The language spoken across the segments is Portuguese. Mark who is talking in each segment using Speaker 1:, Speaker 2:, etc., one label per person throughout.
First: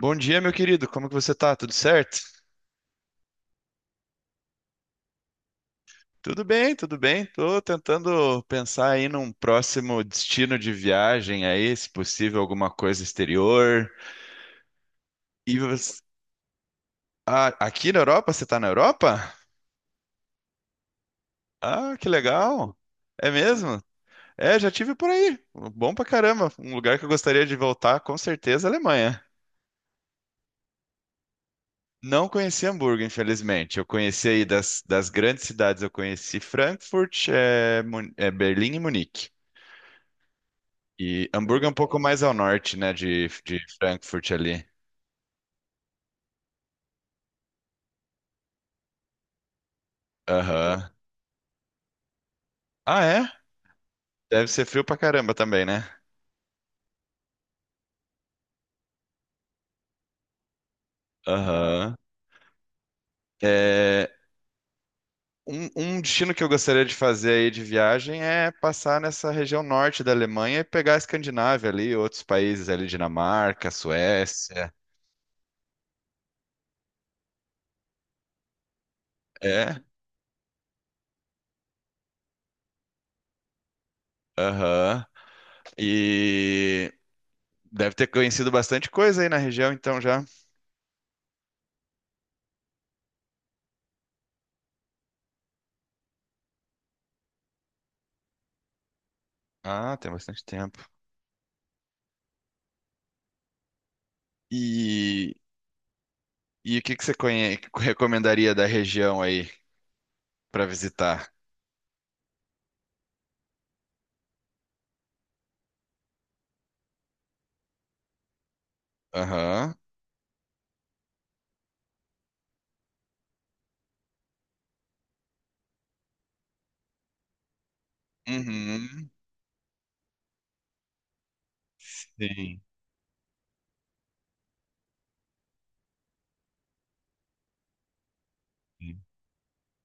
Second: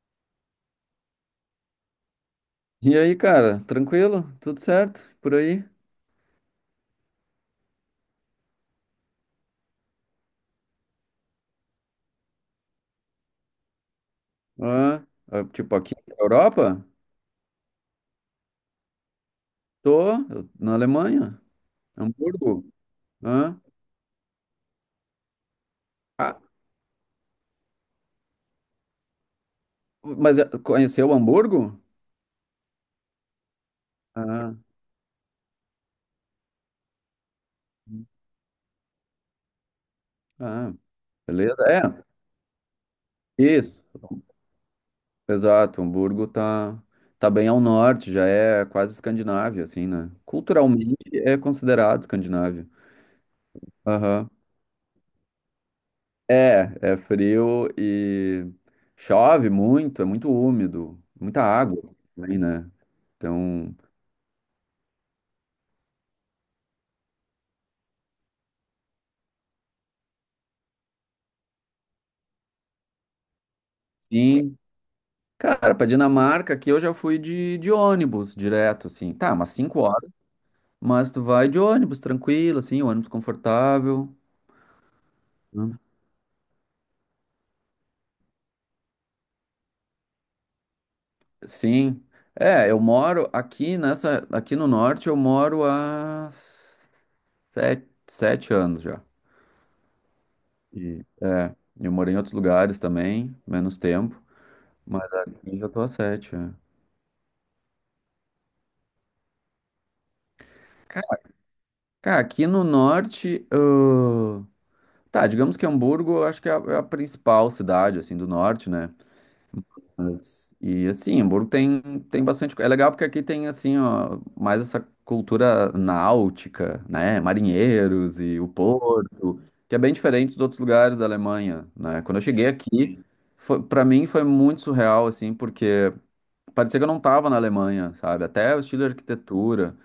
Speaker 1: Bom dia, meu querido. Como que você tá? Tudo certo?
Speaker 2: E aí, cara, tranquilo? Tudo certo? Por aí?
Speaker 1: Tudo bem, tudo bem. Tô tentando pensar aí num próximo destino de viagem aí, se possível alguma coisa exterior.
Speaker 2: Ah,
Speaker 1: E
Speaker 2: tipo, aqui
Speaker 1: você...
Speaker 2: na Europa?
Speaker 1: Ah, aqui na Europa? Você tá na Europa?
Speaker 2: Tô, na Alemanha,
Speaker 1: Ah, que
Speaker 2: Hamburgo.
Speaker 1: legal. É
Speaker 2: Ah,
Speaker 1: mesmo? É, já tive por aí. Bom pra
Speaker 2: ah,
Speaker 1: caramba. Um lugar que eu gostaria de voltar, com certeza, é a Alemanha.
Speaker 2: mas conheceu Hamburgo?
Speaker 1: Não conheci Hamburgo, infelizmente. Eu conheci aí
Speaker 2: Ah,
Speaker 1: das grandes cidades, eu conheci Frankfurt, Berlim e Munique.
Speaker 2: ah,
Speaker 1: E
Speaker 2: beleza,
Speaker 1: Hamburgo é um
Speaker 2: é,
Speaker 1: pouco mais ao norte, né, de
Speaker 2: isso,
Speaker 1: Frankfurt ali.
Speaker 2: exato, Hamburgo tá bem ao norte, já é quase Escandinávia, assim, né?
Speaker 1: Aham.
Speaker 2: Culturalmente é considerado Escandinávia.
Speaker 1: Ah, é? Deve ser frio pra caramba também, né?
Speaker 2: É, é frio e chove muito, é muito úmido, muita água
Speaker 1: Aham.
Speaker 2: também, né? Então,
Speaker 1: É, um destino que eu gostaria de fazer aí de viagem é passar nessa região norte da Alemanha e pegar a Escandinávia ali, outros países ali, Dinamarca,
Speaker 2: sim.
Speaker 1: Suécia.
Speaker 2: Cara, pra Dinamarca aqui eu já fui de ônibus direto, assim. Tá, umas 5
Speaker 1: É,
Speaker 2: horas, mas tu vai de ônibus tranquilo, assim, ônibus confortável,
Speaker 1: aham.
Speaker 2: né?
Speaker 1: E deve ter conhecido bastante coisa aí na região, então já.
Speaker 2: Sim. É, eu moro aqui nessa, aqui no norte, eu moro há sete anos já.
Speaker 1: Ah, tem bastante tempo.
Speaker 2: E, é, eu morei em outros lugares também, menos tempo. Mas
Speaker 1: E,
Speaker 2: aqui já tô a 7, é.
Speaker 1: e o que que você recomendaria da região aí? Para
Speaker 2: Ca-
Speaker 1: visitar.
Speaker 2: Cara, aqui no norte, tá, digamos que Hamburgo, eu acho que é a, é a principal cidade, assim, do norte, né?
Speaker 1: Aham.
Speaker 2: Mas, e assim, Hamburgo tem bastante, é legal porque aqui tem, assim, ó, mais essa cultura náutica, né? Marinheiros e o
Speaker 1: Uhum.
Speaker 2: porto, que é bem diferente dos outros lugares da Alemanha, né? Quando eu cheguei
Speaker 1: Sim.
Speaker 2: aqui, foi, para mim foi muito surreal, assim, porque parecia que eu não tava na Alemanha, sabe? Até o estilo de
Speaker 1: Sim.
Speaker 2: arquitetura.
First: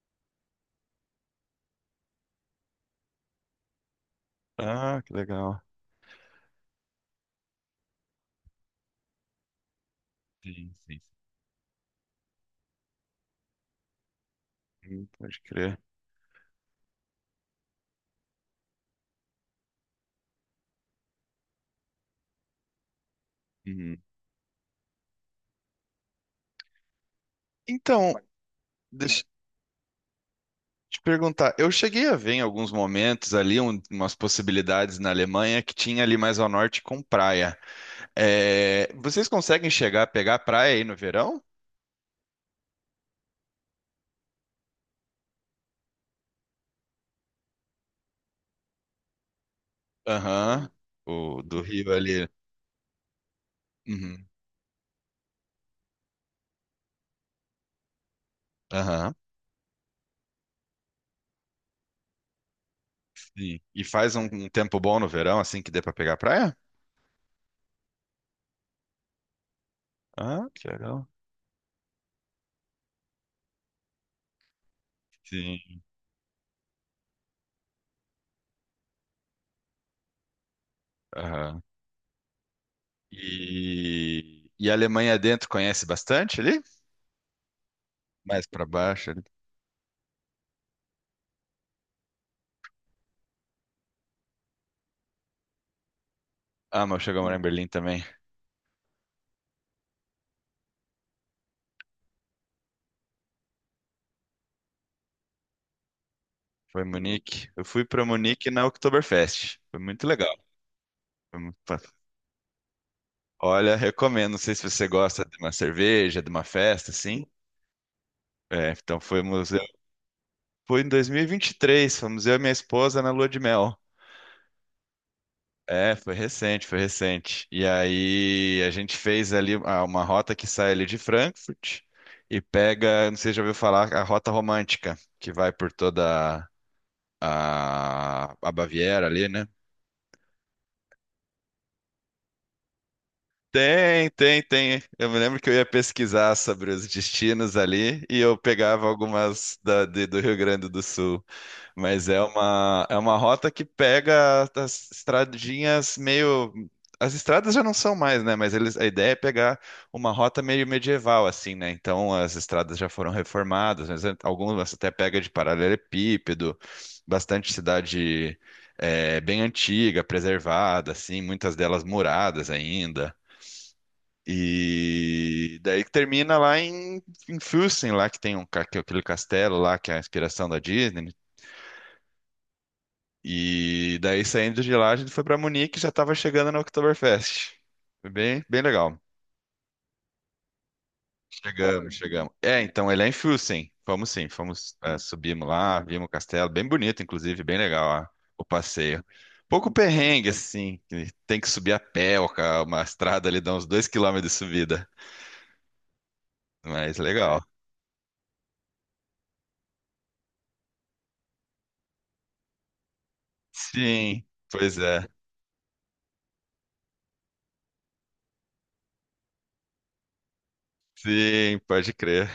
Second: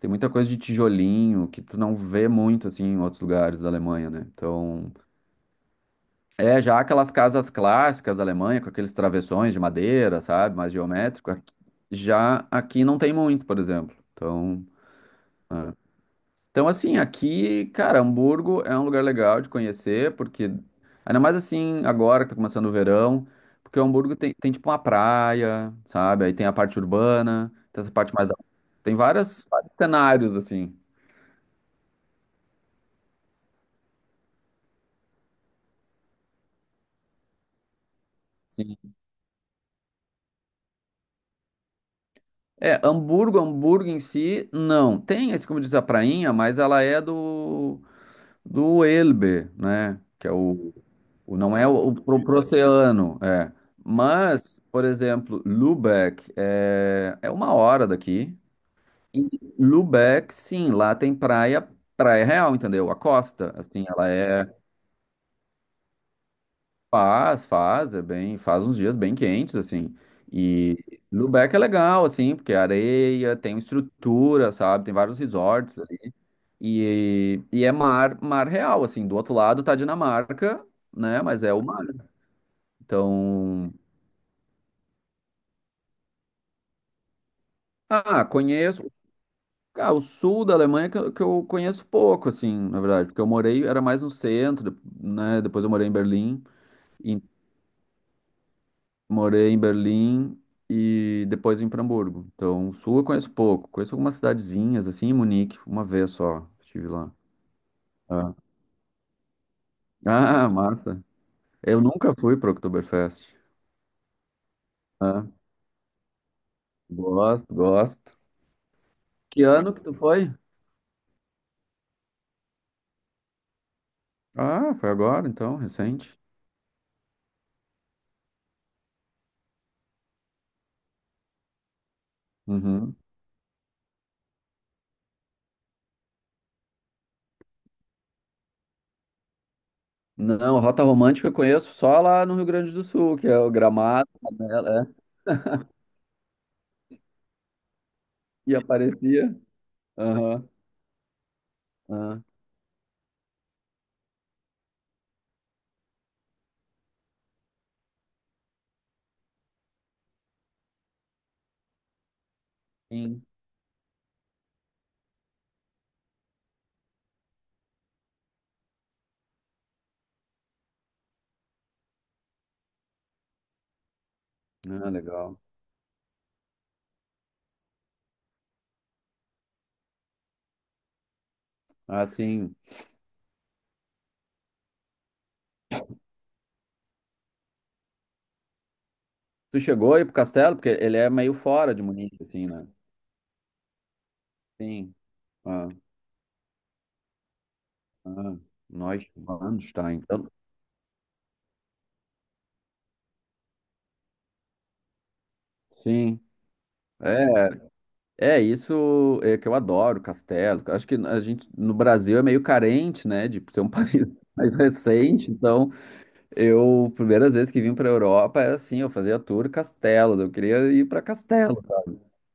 Speaker 2: Tem muita coisa de tijolinho que tu não vê muito assim em outros lugares da Alemanha, né? Então,
Speaker 1: Ah, que legal.
Speaker 2: é já aquelas casas clássicas da Alemanha com aqueles travessões de madeira, sabe, mais
Speaker 1: Sim, sim.
Speaker 2: geométrico, já aqui não tem muito, por exemplo. Então,
Speaker 1: Pode crer.
Speaker 2: então assim, aqui, cara, Hamburgo é um lugar legal de conhecer, porque ainda mais assim agora que tá começando o verão, porque
Speaker 1: Uhum.
Speaker 2: Hamburgo tem tipo uma praia, sabe? Aí tem a parte urbana, tem essa
Speaker 1: Então,
Speaker 2: parte mais da... Tem
Speaker 1: deixa eu
Speaker 2: vários, vários cenários assim.
Speaker 1: te perguntar. Eu cheguei a ver em alguns momentos ali umas possibilidades na Alemanha que tinha ali mais ao norte com praia. É,
Speaker 2: Sim.
Speaker 1: vocês conseguem chegar a pegar praia aí no verão?
Speaker 2: É, Hamburgo, Hamburgo em si, não. Tem, assim como diz, a prainha, mas ela é do Elbe, né? Que é
Speaker 1: Aham.
Speaker 2: o
Speaker 1: O
Speaker 2: não
Speaker 1: do
Speaker 2: é o,
Speaker 1: Rio
Speaker 2: o pro,
Speaker 1: ali.
Speaker 2: pro oceano, é.
Speaker 1: Uhum.
Speaker 2: Mas, por exemplo, Lübeck é, é uma hora daqui.
Speaker 1: Aham.
Speaker 2: E Lübeck, sim, lá tem praia, praia real, entendeu? A costa,
Speaker 1: Sim. E
Speaker 2: assim, ela
Speaker 1: faz um,
Speaker 2: é...
Speaker 1: um tempo bom no verão, assim que dê pra pegar praia?
Speaker 2: Faz, faz, é bem, faz uns dias bem quentes, assim.
Speaker 1: Ah, que
Speaker 2: E
Speaker 1: legal.
Speaker 2: Lubeck é legal, assim, porque é areia, tem estrutura, sabe? Tem vários resorts
Speaker 1: Sim.
Speaker 2: ali. E é mar, mar real, assim. Do outro lado tá Dinamarca, né? Mas é
Speaker 1: Aham.
Speaker 2: o mar. Então,
Speaker 1: E a Alemanha dentro conhece bastante ali?
Speaker 2: ah,
Speaker 1: Mais pra
Speaker 2: conheço.
Speaker 1: baixo ali.
Speaker 2: Ah, o sul da Alemanha que, que eu conheço pouco, assim, na verdade, porque eu morei, era mais no centro, né? Depois eu morei em Berlim,
Speaker 1: Ah, mas eu cheguei a morar em Berlim também.
Speaker 2: morei em Berlim e depois vim para Hamburgo. Então, o sul eu conheço pouco. Conheço algumas cidadezinhas, assim, em Munique, uma vez só
Speaker 1: Foi em
Speaker 2: estive lá.
Speaker 1: Munique. Eu fui pra
Speaker 2: Ah,
Speaker 1: Munique na Oktoberfest. Foi muito legal.
Speaker 2: ah, massa.
Speaker 1: Foi muito pa-
Speaker 2: Eu nunca fui para Oktoberfest.
Speaker 1: Olha, recomendo. Não sei se você gosta
Speaker 2: Ah,
Speaker 1: de uma cerveja, de uma festa, assim.
Speaker 2: gosto, gosto.
Speaker 1: É, então foi
Speaker 2: Que
Speaker 1: museu.
Speaker 2: ano que tu foi?
Speaker 1: Foi em 2023. Fomos eu e minha esposa na lua de mel.
Speaker 2: Ah, foi agora, então,
Speaker 1: É, foi
Speaker 2: recente.
Speaker 1: recente, foi recente. E aí a gente fez ali uma rota que sai ali de Frankfurt e
Speaker 2: Uhum.
Speaker 1: pega, não sei se já ouviu falar, a Rota Romântica, que vai por toda a Baviera ali, né?
Speaker 2: Não, Rota Romântica eu conheço só lá no Rio Grande do Sul, que é o
Speaker 1: Tem,
Speaker 2: Gramado,
Speaker 1: tem,
Speaker 2: Canela,
Speaker 1: tem.
Speaker 2: é,
Speaker 1: Eu me lembro que eu ia pesquisar sobre os destinos ali e eu
Speaker 2: e
Speaker 1: pegava
Speaker 2: aparecia.
Speaker 1: algumas do Rio
Speaker 2: Aham,
Speaker 1: Grande do Sul. Mas
Speaker 2: aham,
Speaker 1: é uma rota que pega as estradinhas meio. As estradas já não são mais, né? Mas eles, a ideia é pegar uma rota meio medieval, assim, né? Então as estradas já foram
Speaker 2: sim.
Speaker 1: reformadas, mas algumas até pega de paralelepípedo, bastante cidade. É, bem antiga, preservada, assim, muitas delas muradas ainda.
Speaker 2: Ah, legal.
Speaker 1: E daí que termina lá em, em Füssen, lá que tem um, que é aquele castelo lá, que é a inspiração da Disney.
Speaker 2: Ah, sim.
Speaker 1: E daí saindo de lá, a gente foi para Munique e já estava chegando na Oktoberfest. Foi bem, bem legal.
Speaker 2: Tu chegou aí pro castelo? Porque ele é meio fora de
Speaker 1: Chegamos,
Speaker 2: Munique,
Speaker 1: chegamos.
Speaker 2: assim,
Speaker 1: É,
Speaker 2: né?
Speaker 1: então ele é em Füssen. Fomos sim, fomos,
Speaker 2: Sim.
Speaker 1: é, subimos
Speaker 2: Ah,
Speaker 1: lá, vimos o castelo, bem bonito, inclusive, bem legal, ó,
Speaker 2: ah,
Speaker 1: o passeio.
Speaker 2: nós,
Speaker 1: Pouco
Speaker 2: Manstein.
Speaker 1: perrengue,
Speaker 2: Então,
Speaker 1: assim, que tem que subir a pé, ó, uma estrada ali dá uns 2 km de subida,
Speaker 2: sim.
Speaker 1: mas legal.
Speaker 2: É, é isso é que eu adoro, castelo. Acho que a gente no Brasil é meio carente, né, de ser um país
Speaker 1: Sim,
Speaker 2: mais
Speaker 1: pois é.
Speaker 2: recente. Então, eu primeiras vezes que vim para a Europa era assim, eu fazia tour castelos, eu queria ir para
Speaker 1: Sim,
Speaker 2: castelo.
Speaker 1: pode crer.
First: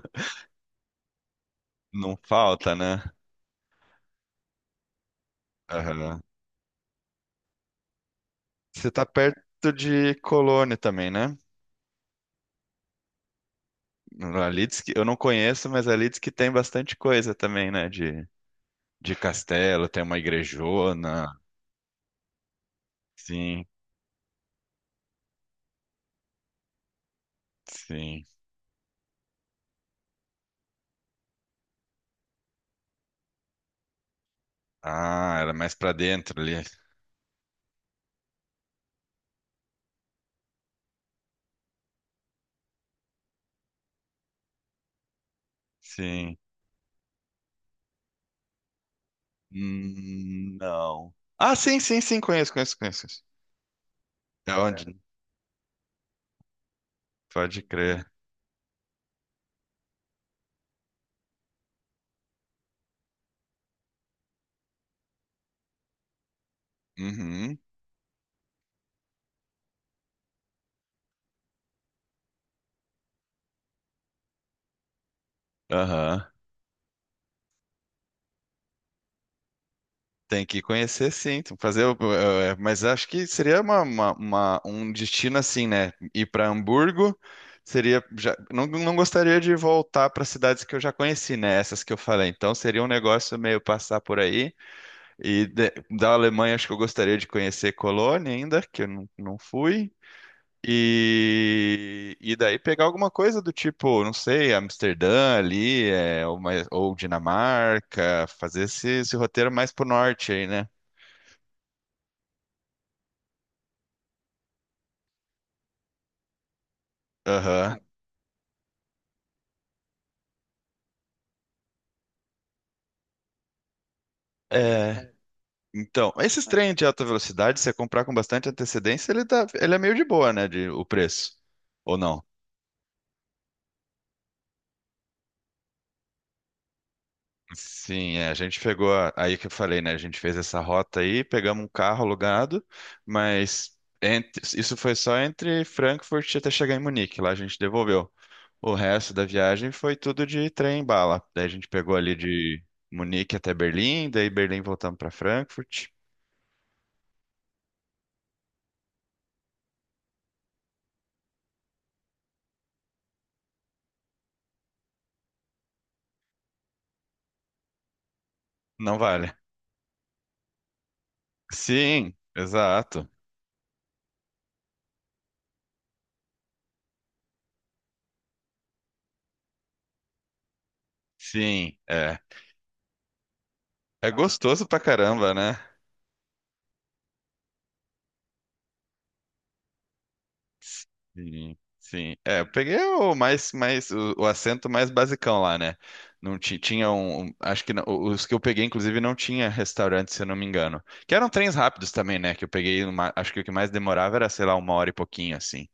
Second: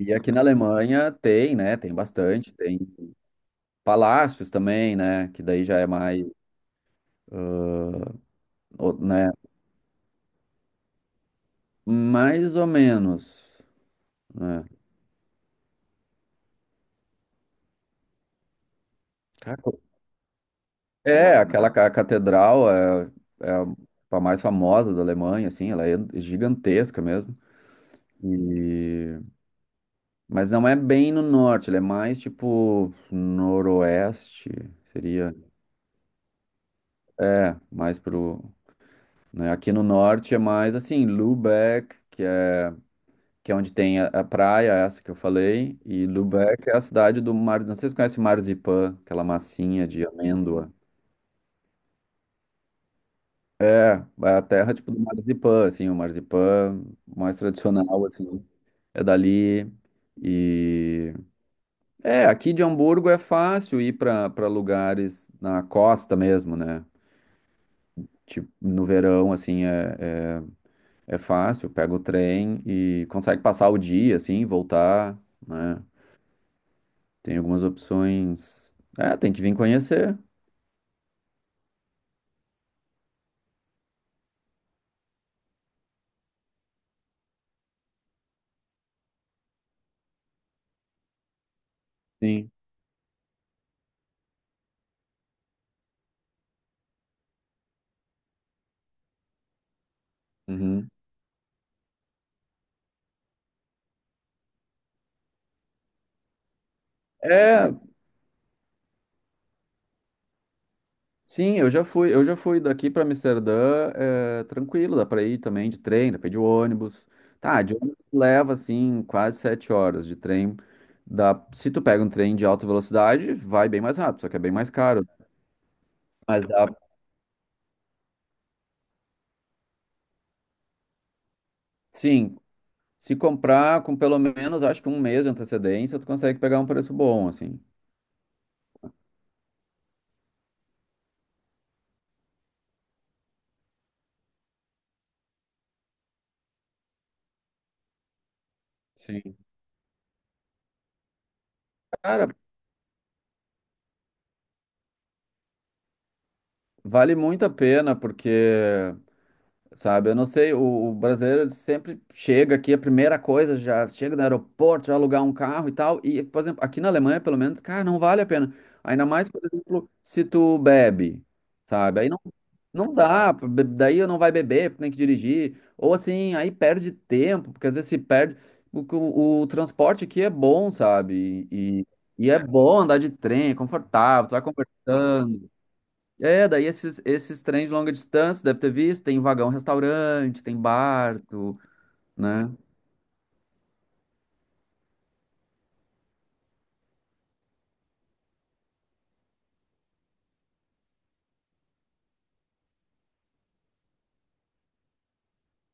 Speaker 2: E aqui na Alemanha tem, né, tem
Speaker 1: Não
Speaker 2: bastante,
Speaker 1: falta,
Speaker 2: tem
Speaker 1: né?
Speaker 2: palácios também, né, que daí já é
Speaker 1: Aham.
Speaker 2: mais,
Speaker 1: Você tá
Speaker 2: né,
Speaker 1: perto de Colônia também, né?
Speaker 2: mais ou menos, né?
Speaker 1: Ali diz que eu não conheço, mas ali diz que tem bastante coisa também, né? De castelo, tem uma igrejona.
Speaker 2: É, aquela catedral é, é
Speaker 1: Sim,
Speaker 2: a mais famosa da Alemanha, assim, ela é gigantesca mesmo.
Speaker 1: sim.
Speaker 2: E... mas não é bem no norte, ela é mais tipo noroeste, seria.
Speaker 1: Ah, era mais pra dentro ali.
Speaker 2: É, mais pro... né, aqui no norte é mais assim, Lübeck, que é onde tem a praia, essa que eu falei, e
Speaker 1: Sim.
Speaker 2: Lübeck é a cidade do mar. Não sei se você conhece Marzipan, aquela massinha de amêndoa.
Speaker 1: Não. Ah, sim, sim, sim, conheço, conheço, conheço.
Speaker 2: É, é a
Speaker 1: É
Speaker 2: terra tipo
Speaker 1: onde?
Speaker 2: do Marzipan, assim, o Marzipan mais
Speaker 1: Pode crer.
Speaker 2: tradicional, assim, é dali. E é, aqui de Hamburgo é fácil ir para lugares na costa mesmo, né?
Speaker 1: Uhum.
Speaker 2: Tipo, no verão, assim, é, é, é fácil, pega o trem e consegue passar o dia, assim, voltar, né?
Speaker 1: Aham.
Speaker 2: Tem algumas opções. É, tem que vir conhecer.
Speaker 1: Tem que conhecer, sim. Tem que fazer, mas acho que seria uma, um destino assim, né? Ir para Hamburgo seria já, não, não gostaria de voltar para cidades que eu já conheci, né? Essas que eu falei.
Speaker 2: Sim.
Speaker 1: Então seria um negócio meio passar por aí. E de- Da Alemanha acho que eu gostaria de conhecer Colônia ainda, que eu não, não fui.
Speaker 2: Uhum.
Speaker 1: E daí pegar alguma coisa do tipo, não sei, Amsterdã ali, ou, ou
Speaker 2: É,
Speaker 1: Dinamarca, fazer esse roteiro mais pro norte aí, né?
Speaker 2: sim, eu já fui daqui para Amsterdã, é, tranquilo, dá para ir também de trem, dá para ir de ônibus. Tá, de
Speaker 1: Aham.
Speaker 2: ônibus leva assim quase 7 horas de trem. Dá, se tu pega um trem de alta velocidade, vai bem mais rápido, só que é bem mais caro.
Speaker 1: É. Então,
Speaker 2: Mas
Speaker 1: esses
Speaker 2: dá,
Speaker 1: trens de alta velocidade, se você comprar com bastante antecedência, ele tá, ele é meio de boa, né, de, o preço. Ou não?
Speaker 2: sim, se comprar com pelo menos, acho que um mês de antecedência, tu consegue pegar um preço bom, assim.
Speaker 1: Sim, é, a gente pegou, aí que eu falei, né? A gente fez essa rota aí, pegamos um carro alugado, mas isso foi só entre Frankfurt até chegar em Munique, lá a gente devolveu. O resto da
Speaker 2: Sim.
Speaker 1: viagem foi tudo de trem e bala. Daí a gente pegou ali
Speaker 2: Cara,
Speaker 1: de Munique até Berlim, daí Berlim voltamos para Frankfurt.
Speaker 2: vale muito a pena, porque sabe, eu não sei, o brasileiro ele sempre chega aqui, a primeira coisa, já chega no aeroporto, já alugar um carro e tal. E, por exemplo, aqui na Alemanha, pelo menos, cara, não vale a pena.
Speaker 1: Não
Speaker 2: Ainda mais,
Speaker 1: vale.
Speaker 2: por exemplo, se tu bebe, sabe? Aí
Speaker 1: Sim,
Speaker 2: não, não
Speaker 1: exato.
Speaker 2: dá, daí não vai beber, porque tem que dirigir. Ou assim, aí perde tempo, porque às vezes se perde. O transporte aqui é bom, sabe?
Speaker 1: Sim,
Speaker 2: E, e,
Speaker 1: é.
Speaker 2: e é bom andar de trem, é
Speaker 1: É
Speaker 2: confortável, tu vai
Speaker 1: gostoso pra caramba,
Speaker 2: conversando.
Speaker 1: né?
Speaker 2: É, daí esses, esses trens de longa distância, deve ter visto, tem vagão restaurante, tem
Speaker 1: Sim,
Speaker 2: barco,
Speaker 1: sim. É,
Speaker 2: né?
Speaker 1: eu peguei o mais o assento mais basicão lá, né? Não ti- Tinha acho que os que eu peguei inclusive não tinha restaurante, se eu não me engano. Que eram trens rápidos também, né? Que eu peguei, acho que o que mais demorava era, sei lá, uma hora e pouquinho assim.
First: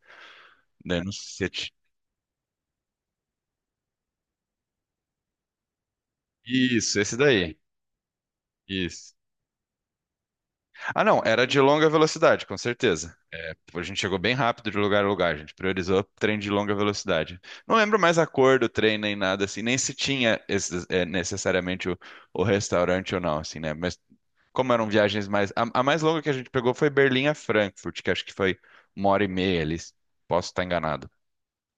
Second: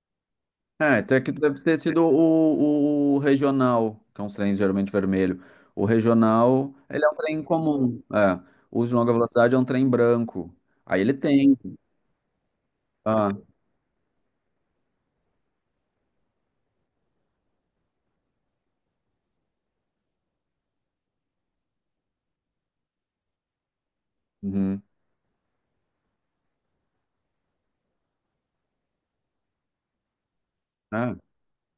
Speaker 2: É,
Speaker 1: Daí eu não
Speaker 2: então aqui
Speaker 1: sei se
Speaker 2: deve
Speaker 1: ti-
Speaker 2: ter sido o regional, que é uns trens geralmente vermelho. O regional,
Speaker 1: Isso,
Speaker 2: ele é um
Speaker 1: esse
Speaker 2: trem
Speaker 1: daí.
Speaker 2: comum, é. O de longa
Speaker 1: Isso.
Speaker 2: velocidade é um trem branco. Aí
Speaker 1: Ah,
Speaker 2: ele
Speaker 1: não, era
Speaker 2: tem.
Speaker 1: de longa velocidade, com certeza.
Speaker 2: Ah,
Speaker 1: Tipo, a gente chegou bem rápido de lugar a lugar, a gente priorizou trem de longa velocidade. Não lembro mais a cor do trem nem nada assim, nem se tinha esses, é, necessariamente o restaurante ou não, assim, né? Mas como
Speaker 2: uhum,
Speaker 1: eram viagens mais. A mais longa que a gente pegou foi Berlim a Frankfurt, que acho que foi uma hora e meia ali. Posso estar
Speaker 2: é,
Speaker 1: enganado.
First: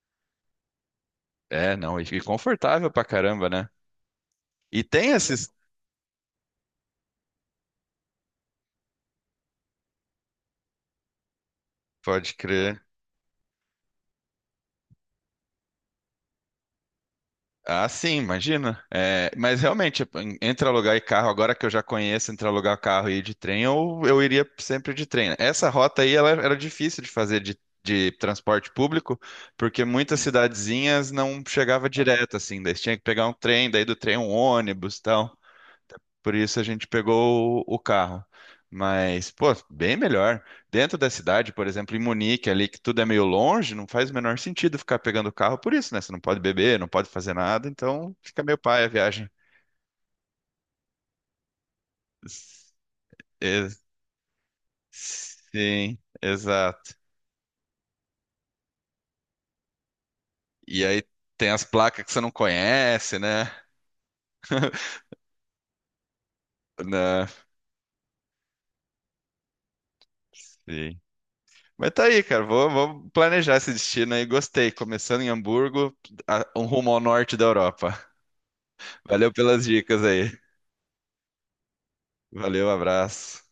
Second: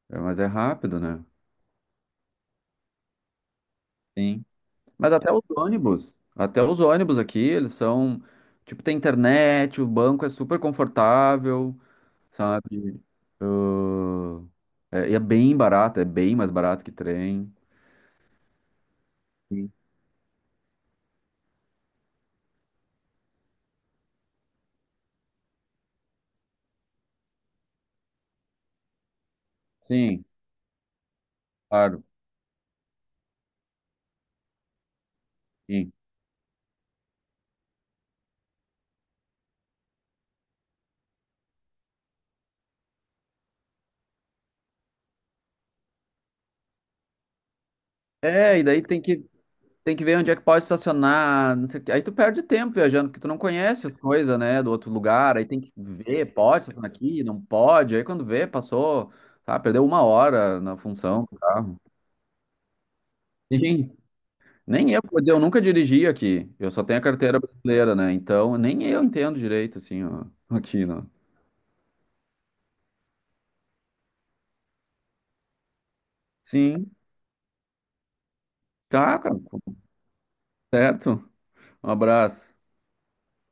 Speaker 2: é, mas é rápido, né?
Speaker 1: É, não, e confortável pra caramba, né?
Speaker 2: Sim.
Speaker 1: E tem
Speaker 2: Mas
Speaker 1: esses.
Speaker 2: até os ônibus aqui, eles são, tipo, tem internet, o banco é super confortável,
Speaker 1: Pode crer.
Speaker 2: sabe? Ah, é, e é bem barato, é bem mais barato que trem.
Speaker 1: Ah, sim, imagina. É, mas
Speaker 2: Sim,
Speaker 1: realmente, tipo, entre alugar e carro, agora que eu já conheço, entre alugar carro e ir de trem, eu iria sempre de trem, né? Essa rota aí, ela era difícil de fazer de transporte público, porque muitas
Speaker 2: sim,
Speaker 1: cidadezinhas não chegava
Speaker 2: claro.
Speaker 1: direto, assim, daí você tinha que pegar um trem, daí do trem um ônibus e tal.
Speaker 2: Sim.
Speaker 1: Por isso a gente pegou o carro. Mas, pô, bem melhor. Dentro da cidade, por exemplo, em Munique, ali que tudo é meio longe, não faz o menor sentido ficar pegando o carro por isso, né? Você não pode beber, não pode fazer nada, então fica meio
Speaker 2: É, e daí
Speaker 1: paia a viagem.
Speaker 2: tem que ver onde é que pode estacionar, não sei o quê. Aí tu perde
Speaker 1: S-
Speaker 2: tempo viajando, porque tu não
Speaker 1: Ex-
Speaker 2: conhece as coisas, né, do outro lugar. Aí tem que
Speaker 1: Sim,
Speaker 2: ver, pode estacionar
Speaker 1: exato.
Speaker 2: aqui, não pode. Aí quando vê, passou, tá, perdeu uma hora na
Speaker 1: E aí
Speaker 2: função do
Speaker 1: tem as
Speaker 2: carro.
Speaker 1: placas que você não conhece, né?
Speaker 2: Sim. Nem eu, porque eu nunca dirigi aqui. Eu só tenho a
Speaker 1: Né?
Speaker 2: carteira brasileira, né? Então, nem eu entendo direito, assim, ó, aqui,
Speaker 1: Sim.
Speaker 2: né?
Speaker 1: Mas tá aí, cara. Vou planejar esse destino aí. Gostei. Começando em Hamburgo, um rumo
Speaker 2: Sim.
Speaker 1: ao norte da Europa.
Speaker 2: Tá,
Speaker 1: Valeu
Speaker 2: cara.
Speaker 1: pelas dicas aí.
Speaker 2: Certo? Um abraço.
Speaker 1: Valeu, abraço.